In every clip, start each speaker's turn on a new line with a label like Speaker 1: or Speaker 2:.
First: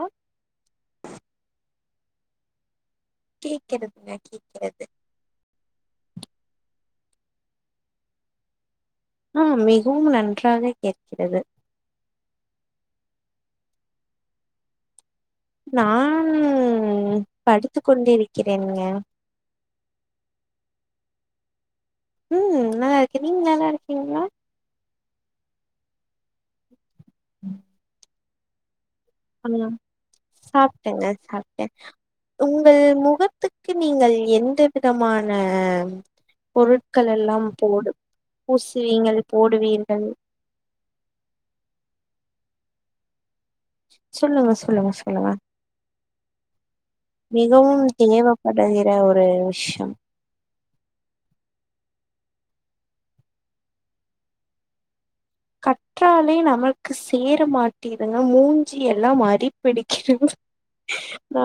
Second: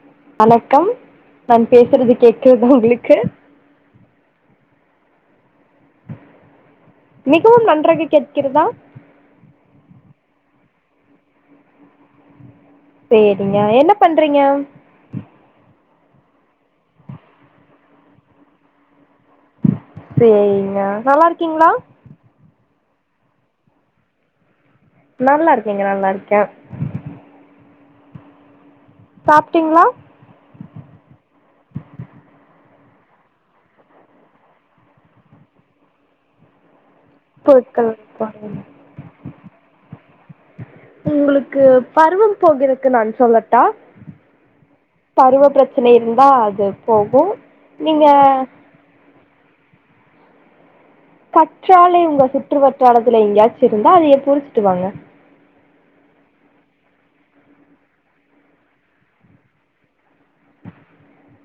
Speaker 1: ஆ
Speaker 2: வணக்கம் நான் பேசுறது கேக் [inaudible]
Speaker 1: கேக்றதுங்க கே்கறது
Speaker 2: மிகவும் நன்றாக கேட்கிறதா
Speaker 1: ஆ மிகவும் நன்றாக கேட்கிறது
Speaker 2: சேரிங்க என்ன பண்றீங்க
Speaker 1: நானு படித்து கொண்டு இருக்கிறேனுங்க
Speaker 2: சேரிங்க நல்லா இருக்கீங்களா
Speaker 1: உம் நல்ல இருக்கேன் நீங்க நல்லா இருக்கீங்களா
Speaker 2: நல்லா இருக்கேங்க நல்லா இருக்கேன்
Speaker 1: ம் உம்
Speaker 2: சாப்ட்டீங்களா
Speaker 1: சாப்டேங்க சாப்டேன் உன் உங்கள் முகத்துக்கு நீங்கள் எந்த விதமான பொருட் மக்கள் எல்லாம்
Speaker 2: பொருட்கள்
Speaker 1: போடு
Speaker 2: வாங்க.
Speaker 1: பூசுவீங்கள் போடுவீர்கள்
Speaker 2: கோவிலுக்கு நான் செல்ல தா
Speaker 1: சொல்லுங்க சொல்லுங்க சொல்லுங்க
Speaker 2: பருவ பிரச்சனை இருந்தா அது போகும் நீங்க
Speaker 1: விஷம்
Speaker 2: கற்றாலை உங்க சுற்று வட்டாரத்துல எங்கயாச்சும் இருந்தா அத பரிச்சுட்டு வாங்க
Speaker 1: கற்றாழை நமக்கு சேர மாட்டிதுங்க மூஞ்சி எல்லாம் அரிப்பிடிக்கிடுதுங்க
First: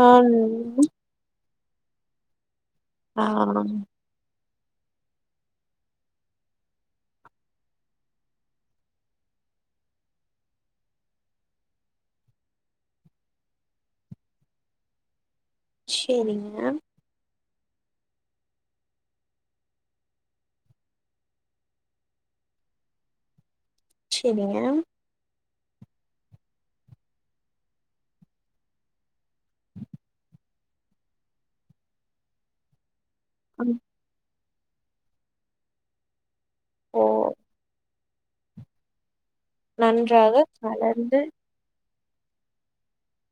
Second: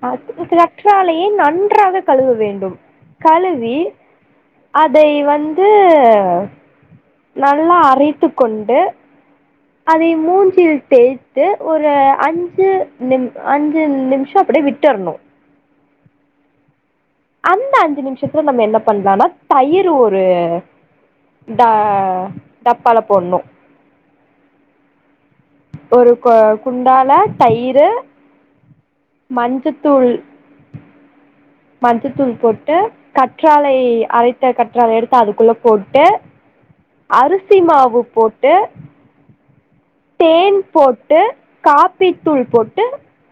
Speaker 2: அது கற்றாழையே நன்கு ன்றாக கழுவ வேண்டும்
Speaker 1: ஆ
Speaker 2: கலுவி அதை வந்து நல்லா அரைத்து கொண்டு அதை மூஞ்சில் தேய்த்து ஒரு அஞ்சு நிமி அஞ்சு நிமிஷம் அப்படியே விட்டுரணும்
Speaker 1: சேரிங்க
Speaker 2: அந்த அஞ்சு நிமிஷத்துல நம்ம என்ன பண்ணலானா தயிர் ஒரு ட டப்பால போடணும்
Speaker 1: சேரிங்க
Speaker 2: ஒரு கொ குண்டால தயிறு மஞ்சத்தூள் மஞ்சத்தூள் போட்டு கற்றாலயை அரைத்து கற்றாழை எடுத்து அதுக்குள்ள போட்டு
Speaker 1: அப்போ
Speaker 2: அரிசி மாவு போட்டு
Speaker 1: நன்றாக
Speaker 2: தேன்
Speaker 1: கலந்து
Speaker 2: போட்டு காப் டித்தூள் போட்டு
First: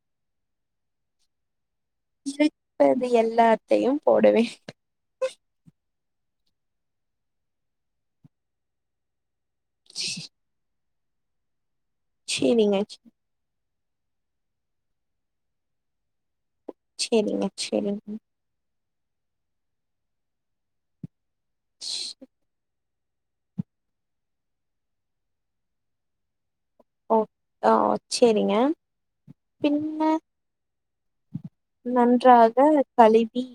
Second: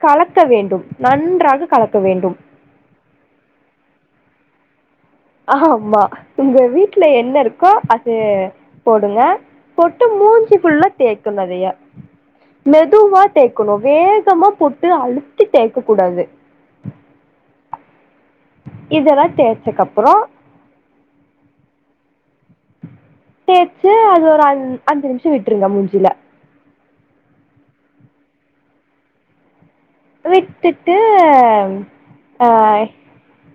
Speaker 2: கலக்க வேண்டும் நன்றாக கல வேண்டும்
Speaker 1: எல்லாத்தையும் போடுவேன்
Speaker 2: ஆமா வீட்ல என்ன இருக்கோ அது போடுங்க பொட்டு மூஞ்சுக்குள்ள தேக்கு நெறைய
Speaker 1: சேரிங்க
Speaker 2: மெதுவா டெக் இவ்வளவு வேகமா போட்டு அழுத்தி தேக்க கூடாது
Speaker 1: செரிங்க செரிங்க
Speaker 2: இதெல்லாம் தேய்ச்சப்பறம்
Speaker 1: ஸ்சு
Speaker 2: தேச்சு அது ஒரு அஞ்சு நிமிஷம் விட்டுருங்க மூஞ்சில
Speaker 1: ஓ ஆ செரிங்க
Speaker 2: விட்டுட்டு ஆ
Speaker 1: நன்றாக கழுவி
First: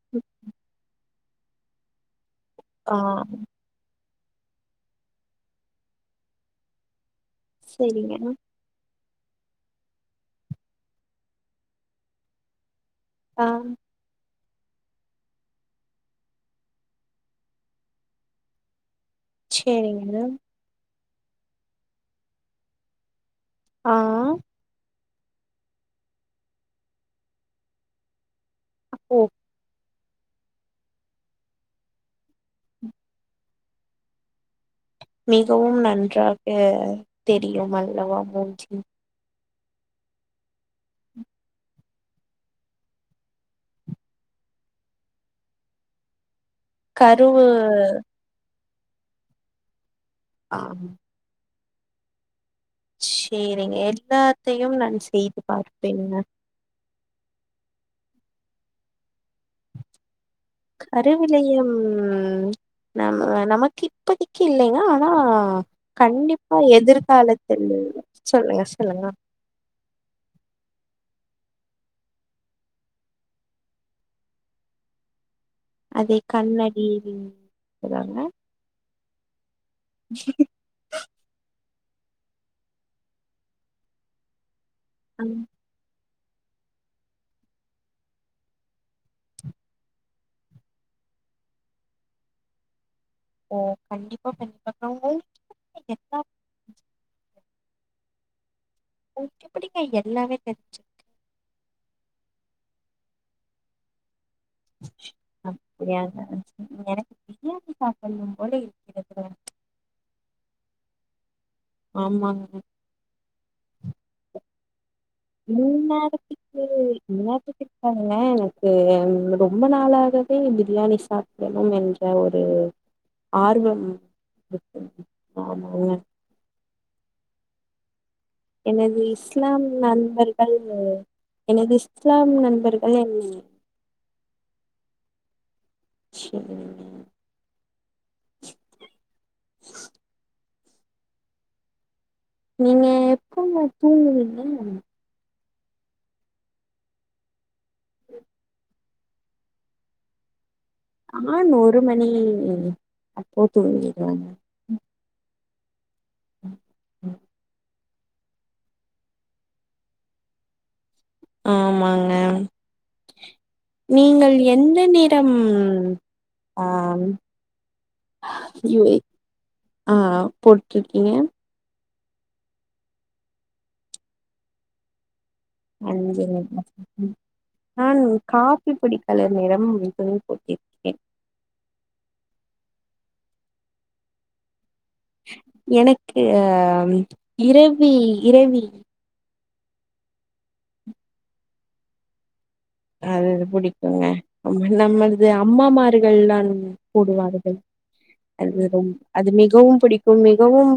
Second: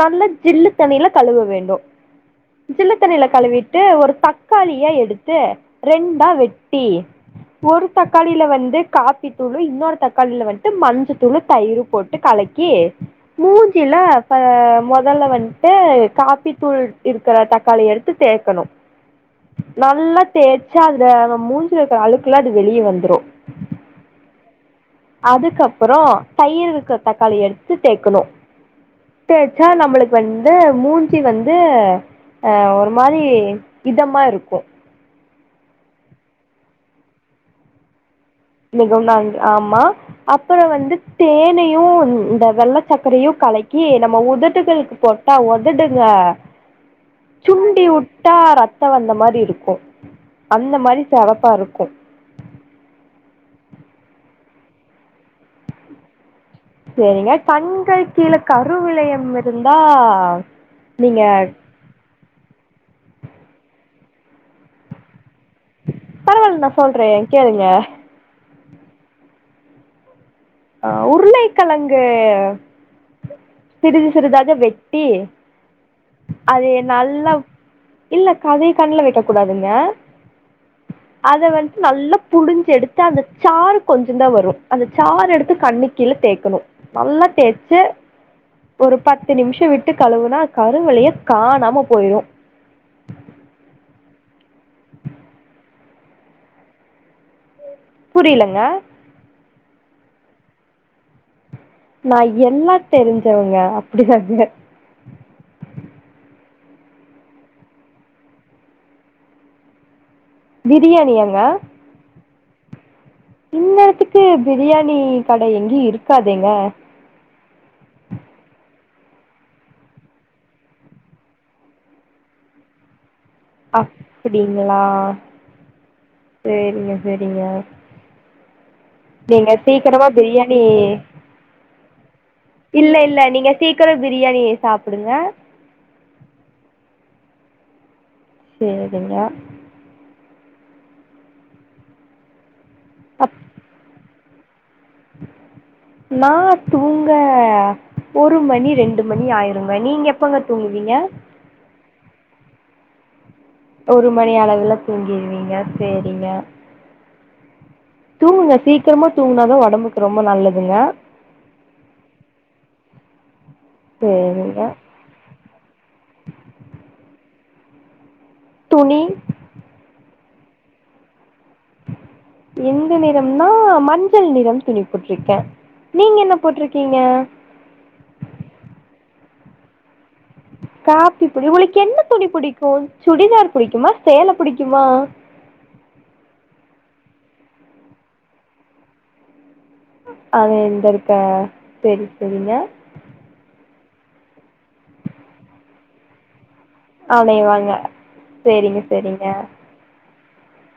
Speaker 2: நல்ல ஜில்லு தண்ணில கழுவ வேண்டும்
Speaker 1: ஆ
Speaker 2: ஜில்லத்து தண்ணில கழுவிட்டு ஒரு தக்காளியை எடுத்து ரெண்டாக வெட்டி ஒரு
Speaker 1: சேரிங்க
Speaker 2: தக்காளில்ல வந்து கா [inaudible] தூளு இன்னொரு தக்காளியில வந்து மஞ்ச தூளு தயிர் போட்டு கலக்கி
Speaker 1: ஆ
Speaker 2: முஞ்சிலா முதல்ல வந்துட்டு காப்பி தூள் இருக்கிற தக்காளி எடுத்து தேக்கணும்
Speaker 1: சேரிங்க
Speaker 2: நல்ல தேய்ச்சால இந்த மூஞ்சில இருக்கற அளுக்குகெல்லாம் அது வெளிய வந்துரும்
Speaker 1: ஆ
Speaker 2: அதுக்கப்பறம் தயிர் இருக்கிற தக்காளி எடுத்து தேக்கணும்
Speaker 1: ஓ
Speaker 2: தேச்சா நம்மளுக்கு வந்து மூஞ்சி வந்து அ ஒரு மாரி இதமா இருக்கும்
Speaker 1: மிகவும் நன்றாக தெரியும் அல்லவா மூஞ்சி
Speaker 2: மிகவும் நான் ஆமா அப்பறம் வந்து தேனையும் இந்த வெள்ள சக்கரையும் கலக்கி நம்ம உதட்டுகளுக்கு போட்டா உதடுங்க
Speaker 1: கருவு
Speaker 2: சுண்டி விட்டா ரத்த சிவந்த மாரி இருக்கும்
Speaker 1: ஆ
Speaker 2: அந்த மாரி சிவப்பா இருக்கும் [unintelligible]
Speaker 1: செரிங்க எல்லாத்தையு நான் செய்து பார்ப்பேன்ங்க
Speaker 2: செரிங்க கண்கள் கீழே கருவளையம் இருந்தா நீங்க
Speaker 1: கருவிலையம் நம நமக்கு இப்பதைக்கு இல்லங்க ஆனா கண்டிப்பா
Speaker 2: பரவால்ல நா சொல்றே கேளுங்க
Speaker 1: எதிர்காலத்தில சொல்லுங்க சொல்லுங்க
Speaker 2: ஆ உருளைக்கெளங்கு சிறிது சிறிதாக வெட்டி
Speaker 1: அதே
Speaker 2: அது
Speaker 1: கண்ணாடி
Speaker 2: நல்லா
Speaker 1: சொல்றாங்க
Speaker 2: இல்ல கதை கண்ணல வைக்க [unintelligible] அத வந்து நல்லா புழிஞ்சு எடுத்து அந்த சாறு கொஞ்ச தான் வரும் அந்த சார்
Speaker 1: ம்.
Speaker 2: எடு நெத்தில தேக்கணு நல்லா தேச்சி ஒரு பத்து நிமிஷோ விட்டு கழுவுனா கருவலையம் காணாம போயிரும்
Speaker 1: ஓ கண்டிப் [unintelligible]
Speaker 2: [unintelligible]
Speaker 1: எத்தா
Speaker 2: புரியலங்க
Speaker 1: எப்டிங்க எல்லாமே தெரிஞ்சுக்
Speaker 2: நா என்ன தெரிஞ்சவங்க அப்டி வந்துதேன்
Speaker 1: அப்ப [unintelligible] எனக்கு பிரியாணி சாப்னும் போல இருக்கி
Speaker 2: பிரியாணியாங்க
Speaker 1: [unintelligible]
Speaker 2: இந்நேரத்துக்கு பிரியாணி கடை
Speaker 1: [inaudible]
Speaker 2: எங்கேயும்
Speaker 1: இந்நேரத்துக்கு
Speaker 2: இருக்காதேங்க
Speaker 1: எனக்கு ரொம்ப நாளாவே பிரியாணி சாப்டணும் என்ற ஒரு ஆர்வம்
Speaker 2: அப்டிங்களா
Speaker 1: இருக்கு ஆமாங்க
Speaker 2: செரிங்க செரிங்க
Speaker 1: எனது இஸ்லாம் நண்பர்கள்
Speaker 2: பிரியாணி
Speaker 1: எனது இஸ்லாம்
Speaker 2: இல்ல
Speaker 1: நண்பர்கள் என்
Speaker 2: இல்ல நீங்க சீக்கிரம் பிரியாணி [inaudible]
Speaker 1: செரி
Speaker 2: சேரிங்க
Speaker 1: நீங்க எப்பமா தூங்குவீங் ம்
Speaker 2: நா தூங்க ஒரு மணி ரெண்டு மணி ஆயிருங்க நீங்க எப்பங்
Speaker 1: ஆ நூறு மணி [unintelligible]
Speaker 2: ஒரு
Speaker 1: தூங்கிடுவேங்க
Speaker 2: மணி அளவுல தூங்கிருவீங்க சேரிங்க தூங்குங்க சீக்கிரமா தூங்குனாதா ஒடம்புக்கு ரொம்ப நல்லதுங்க
Speaker 1: ஆமாங்க நீங்கள்
Speaker 2: சரிங்க
Speaker 1: எந்த நிறம் ஆம்
Speaker 2: துணி
Speaker 1: [unintelligible] ஆ ஆ போட்ருக்கீங்க
Speaker 2: எந்த நிறம்னா மஞ்சள் நிறம் துணி புடிக்
Speaker 1: அஞ்சர ம் ம் ஹும் மேம் காஃபி புடிக் பல நேரம் இப்ப இது
Speaker 2: காக்கி துணி உங்களுக்கு என்ன துணி புடிக் ப்போ சுடிதார் புடிக்குமா சேலை புடிக்
Speaker 1: எனக்கு ஆ [unintelligible] இரவி இரவில்
Speaker 2: அது இங்க இருக்கா செரி செரிங்க
Speaker 1: அதது புடிக்குங்க நம்ம நம்மளது அம்மாமார்கள்லா
Speaker 2: ஆணைய
Speaker 1: போடுவார்கள்
Speaker 2: வாங்க சரிங்க
Speaker 1: அதுதான்
Speaker 2: சரிங்க
Speaker 1: அது மிகவும் புடிக் இது மிகவும்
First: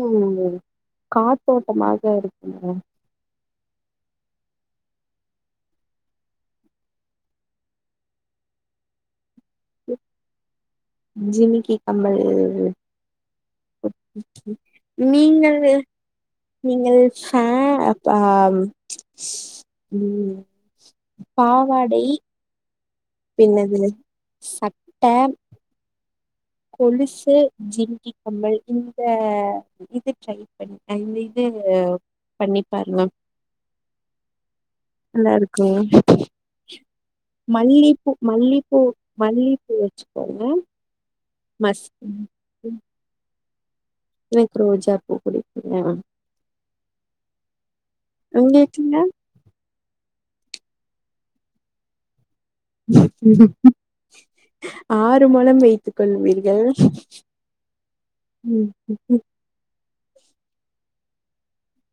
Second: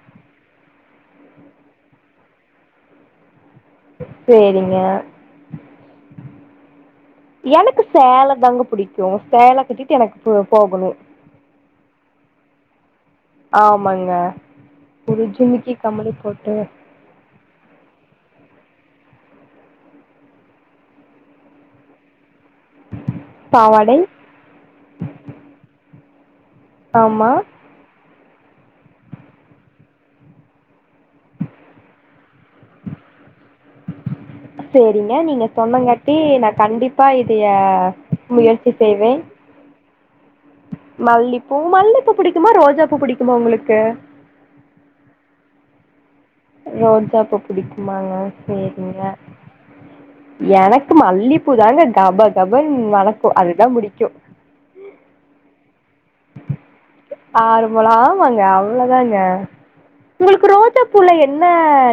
Speaker 1: காத்தோட்டமாக இருக்குங்க
Speaker 2: சேரிங்க எனக்கு சேலை தாங்க புடிக்கு சேலை கட்டிட்டு எனக்கு [unintelligible]
Speaker 1: ஜிமிக்கி கம்மல்
Speaker 2: ஆமாங்க ஒரு
Speaker 1: நீங்கள்
Speaker 2: ஜிமிக்கி கம்பளி போட்டு
Speaker 1: நீங்கள் ச அப்பா உம் பாவாடை பின்ன எதெது
Speaker 2: பாவாடை
Speaker 1: சட்ட
Speaker 2: ஆமா
Speaker 1: கொலுசு ஜிமிக்கி நம்மள் இந்த இது ட்ரை பண்ணி அ இந்த இது பண்ணி பாருங்க மேம்
Speaker 2: சேரிங்க நீங்க
Speaker 1: இருக்குங்க
Speaker 2: சொன்னங்காட்டி நா கண்டிப்பா இதைய
Speaker 1: மல்லிப்பூ
Speaker 2: முயற்சி
Speaker 1: மல்லிப்பூ
Speaker 2: செய்வேன்
Speaker 1: மல்லிப்பூ வச்சுக்கோங்க
Speaker 2: மல்லிப் பூ
Speaker 1: மஸ்
Speaker 2: மல்லிப்பூ புடிக்குமா ரோஜாப்பூ புடிக் ன்னு உங்களுக்கு
Speaker 1: எனக்கு ரோஜாப்பூ புடிக்குங்க
Speaker 2: ரோஜாப்பூ புடிக் மாங்மாங்னு
Speaker 1: உங்களுக்குங்க
Speaker 2: செய்றீங்க எனக்கு மல்லிப்பூதாங்க கபக்
Speaker 1: [unintelligible] ஆறு மழம் வை
Speaker 2: நர்மல ஆமாங்க அவ்வளோதாங்க உங்களுக்கு ரோஜா பூவுல என்ன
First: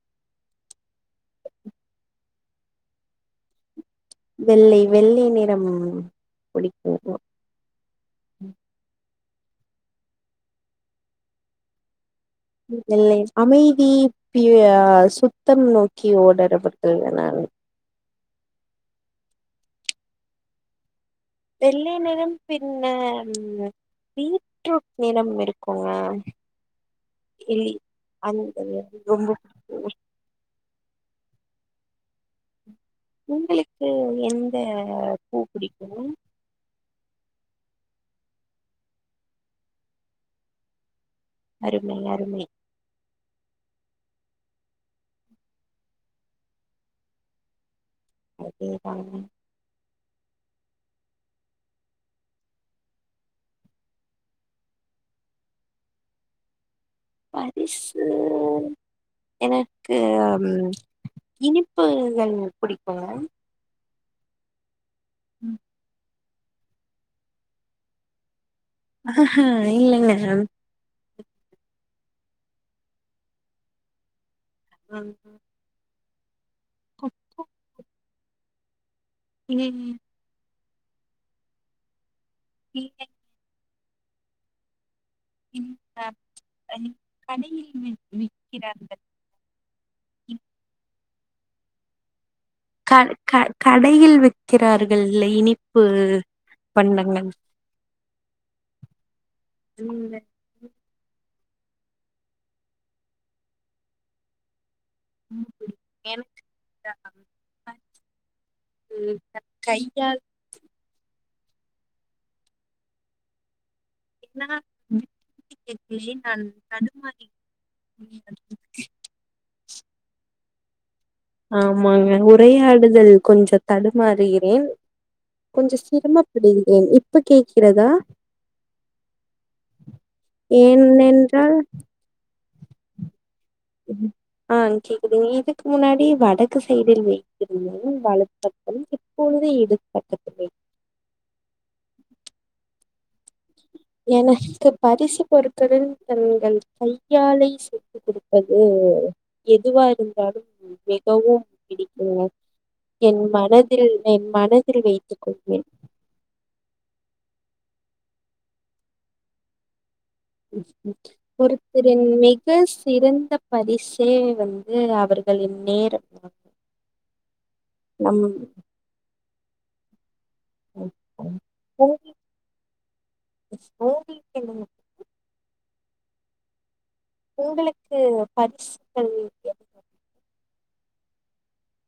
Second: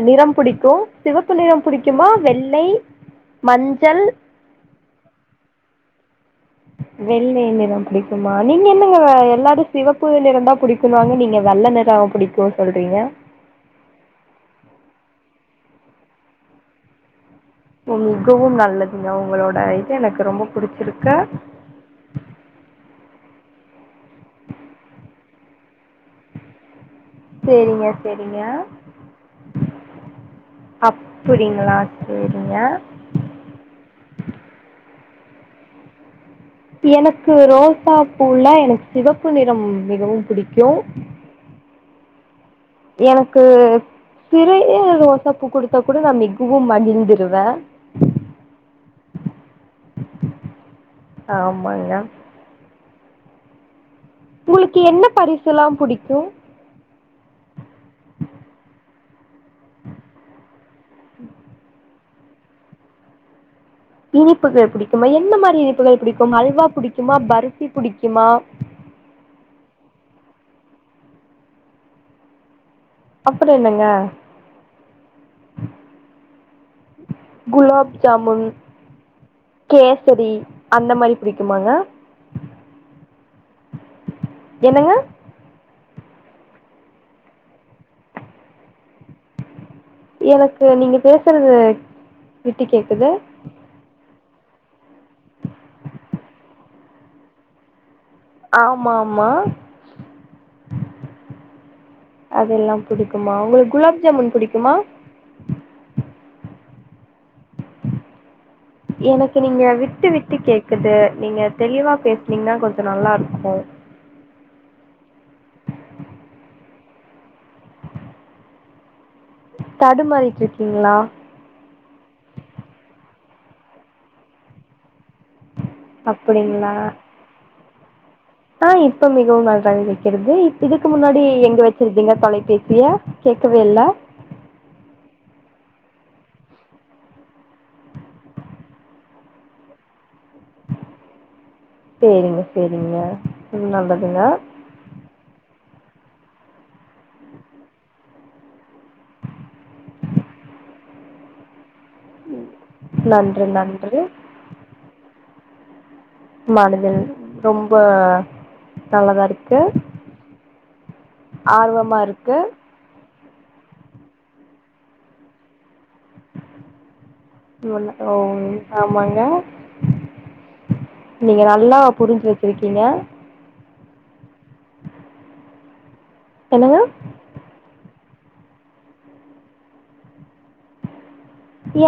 Speaker 2: நிறம் பிடிக்கும் சிவப்பு நிறம் பிடிக்குமா வெள்ளை மஞ்ச
Speaker 1: வெள்ளைவெள்ளை நிறம் புடிக்குங்க
Speaker 2: வெள்ளை நிறம் தான் பிடிக்குமா நீங்க என்னங்க வேற எ எல்லாரு சிவப்பு நிறம் தான் புடிக்கும் நீங்க வெள்ள நிறா புடிக்கு
Speaker 1: இல்லை அமைதி பியர் சு யுத்தம் நோக்கி ஓடரப்பட நானு
Speaker 2: உம் மிகவும் நல்லதுங்க உங்களோட இது எனக்கு ரொம்ப பிடிச்சிருக்கு
Speaker 1: வெள்ளை நிறம் பின்னர் பீட்ரூட் நிறம் இருக்கும ஏய் இ
Speaker 2: சேரிங்க சேரிங்க
Speaker 1: அனந்தது ரொம்ப புடி
Speaker 2: அப்புடிங்களா சேரிங்க
Speaker 1: உங்களுக்கு எந்தத பூ பிடிக்கும்
Speaker 2: எனக்கு ரோசா பூவுல எனக்கு சிவப்பு நிறம் மிகவும் பிடிக்கும்
Speaker 1: அருமை அறுமை
Speaker 2: எனக்கு சிற ரோசை பூ கொடுத்தா கூட நான் மிகவும் மகிழ்ந்துடுவேன்
Speaker 1: அதேதாங்க
Speaker 2: ஆமாங்க உங்களுக்கு என்ன பரிசு யெல்லாம் புடிக்கும்
Speaker 1: பரிசூ எனக்கு இனிப்பு நீ புடிக்கும்
Speaker 2: இனிப்புகள் எப்படி பிடிக்கும் என்ன மாரி இனிப்பலாம் புக்ஷஹஹஞச நாசஆஆசஅஅஅ சகோதரர் ஓச ளளஞடிக்கும் இப்போ அல்வா புடிக்குமா பர்பி புடிக்குமா
Speaker 1: அஹ்ஹ் இல்லைங்க மேடம்
Speaker 2: அப்படி இல்லைங்க
Speaker 1: ஆஹம் ஆஹம்
Speaker 2: குலாப் ஜாமூன் கேசடி அந்த மாரி பிடிக்குமாங்க
Speaker 1: இ கே உம்
Speaker 2: என்னவன்
Speaker 1: இக்ஹ கடையில் விற்கிறார்கள்
Speaker 2: எனக்கு நீங்க பே இருக்கிறது
Speaker 1: க க கடையில் விக்கிறார்கள் இல்லை இனிப்பு பண்டங்கள்
Speaker 2: ஆமா ஆமா
Speaker 1: உம்
Speaker 2: அதெல்லாம் பிடிக்குமா உங்களுக்கு குலோப் ஜாமுன் பிடிக்குமா
Speaker 1: உ எனக்
Speaker 2: எனக்கு நீங்க விட்டு
Speaker 1: கையால்
Speaker 2: விட்டு கேக்குது நீங்க தெளிவா பேசுனீங்கன்னா கொஞ்சம் நல்லா இருக்கும்
Speaker 1: என்னா இல்ல தோழி நான் தடுமாறினேன்
Speaker 2: தடுமாறிட்டுருக்கீங்ளா
Speaker 1: ஆமாங்க உரையாடுதல் கொஞ்சம் தடுமாறுகிறேன் கொஞ்சம் சிரமப்படிகிகறேன் இப்ப கேள் க்கிறதா
Speaker 2: ஆஹ் இப்ப மிகவும் நன்றாக கேட்கிறது இதுக்கு முன்னாடி
Speaker 1: ஏனென்றால்
Speaker 2: எங்க வச்சிருந்தீங்க தொலைபேசி யே
Speaker 1: ம் ஆ கேக்குது இது முன்னாடி வடக்கு சைடில் வைத்திருந்தும் வலத்தத்தும் இப்பொழுது இடதுபக்கத்துல
Speaker 2: செரிங்க செரிங்க
Speaker 1: எனக்கு பரிசு பொறுப் தருன் கண்கள் கையாலை சேத்து கொடு அது எதுவா இருந்தாலும் மிகவும் பிடிக்குங்க என்
Speaker 2: நன்று
Speaker 1: மனதில்
Speaker 2: நன்று
Speaker 1: என் மனதில் வைத்துக்கொள் ஏ
Speaker 2: மனதில் ரொம்ப நல்லதா இருக்கு ஆர்வமா
Speaker 1: ஒருதரின்
Speaker 2: இருக்கு
Speaker 1: மிக சிறந்த பரிசே வந்து அவர்களின் நேரோ
Speaker 2: [unintelligible] ஓ
Speaker 1: நம்
Speaker 2: ஆமாங்க நீங்க நல்லா புரிஞ்சு வச்சிருக்கீங்க
Speaker 1: ஓடி எண்ணனு
Speaker 2: ஹலோ
Speaker 1: உங்களுக்கு பரிசுகள் என்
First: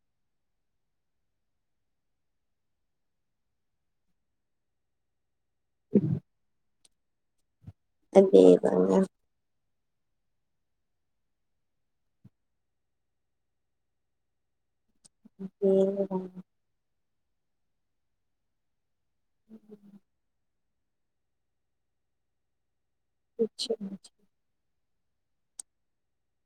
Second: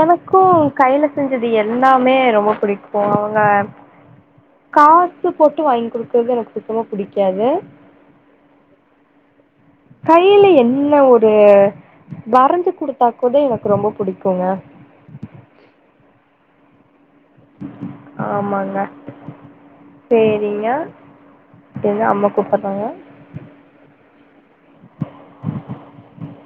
Speaker 2: எனக்கும் கையில செஞ்சது எல்லாமே ரொம்ப பிடிகும் அவங்க கா போட்டு போட்டு வாங்கி கொடுக்கறது எனக்குப் ரொம்ப புடிக்காது
Speaker 1: அதே தாங்க
Speaker 2: கையில என்ன ஒரு வரைஞ்சு குடுத்தா கூட எனக்கு ரொம்ப புடிக்குங்க
Speaker 1: அதேதா
Speaker 2: ஆமாங்க செரிங்க என்ன அம்மா கூப்பறாங்கா
Speaker 1: ச்சு ச்சு
Speaker 2: [inaudible]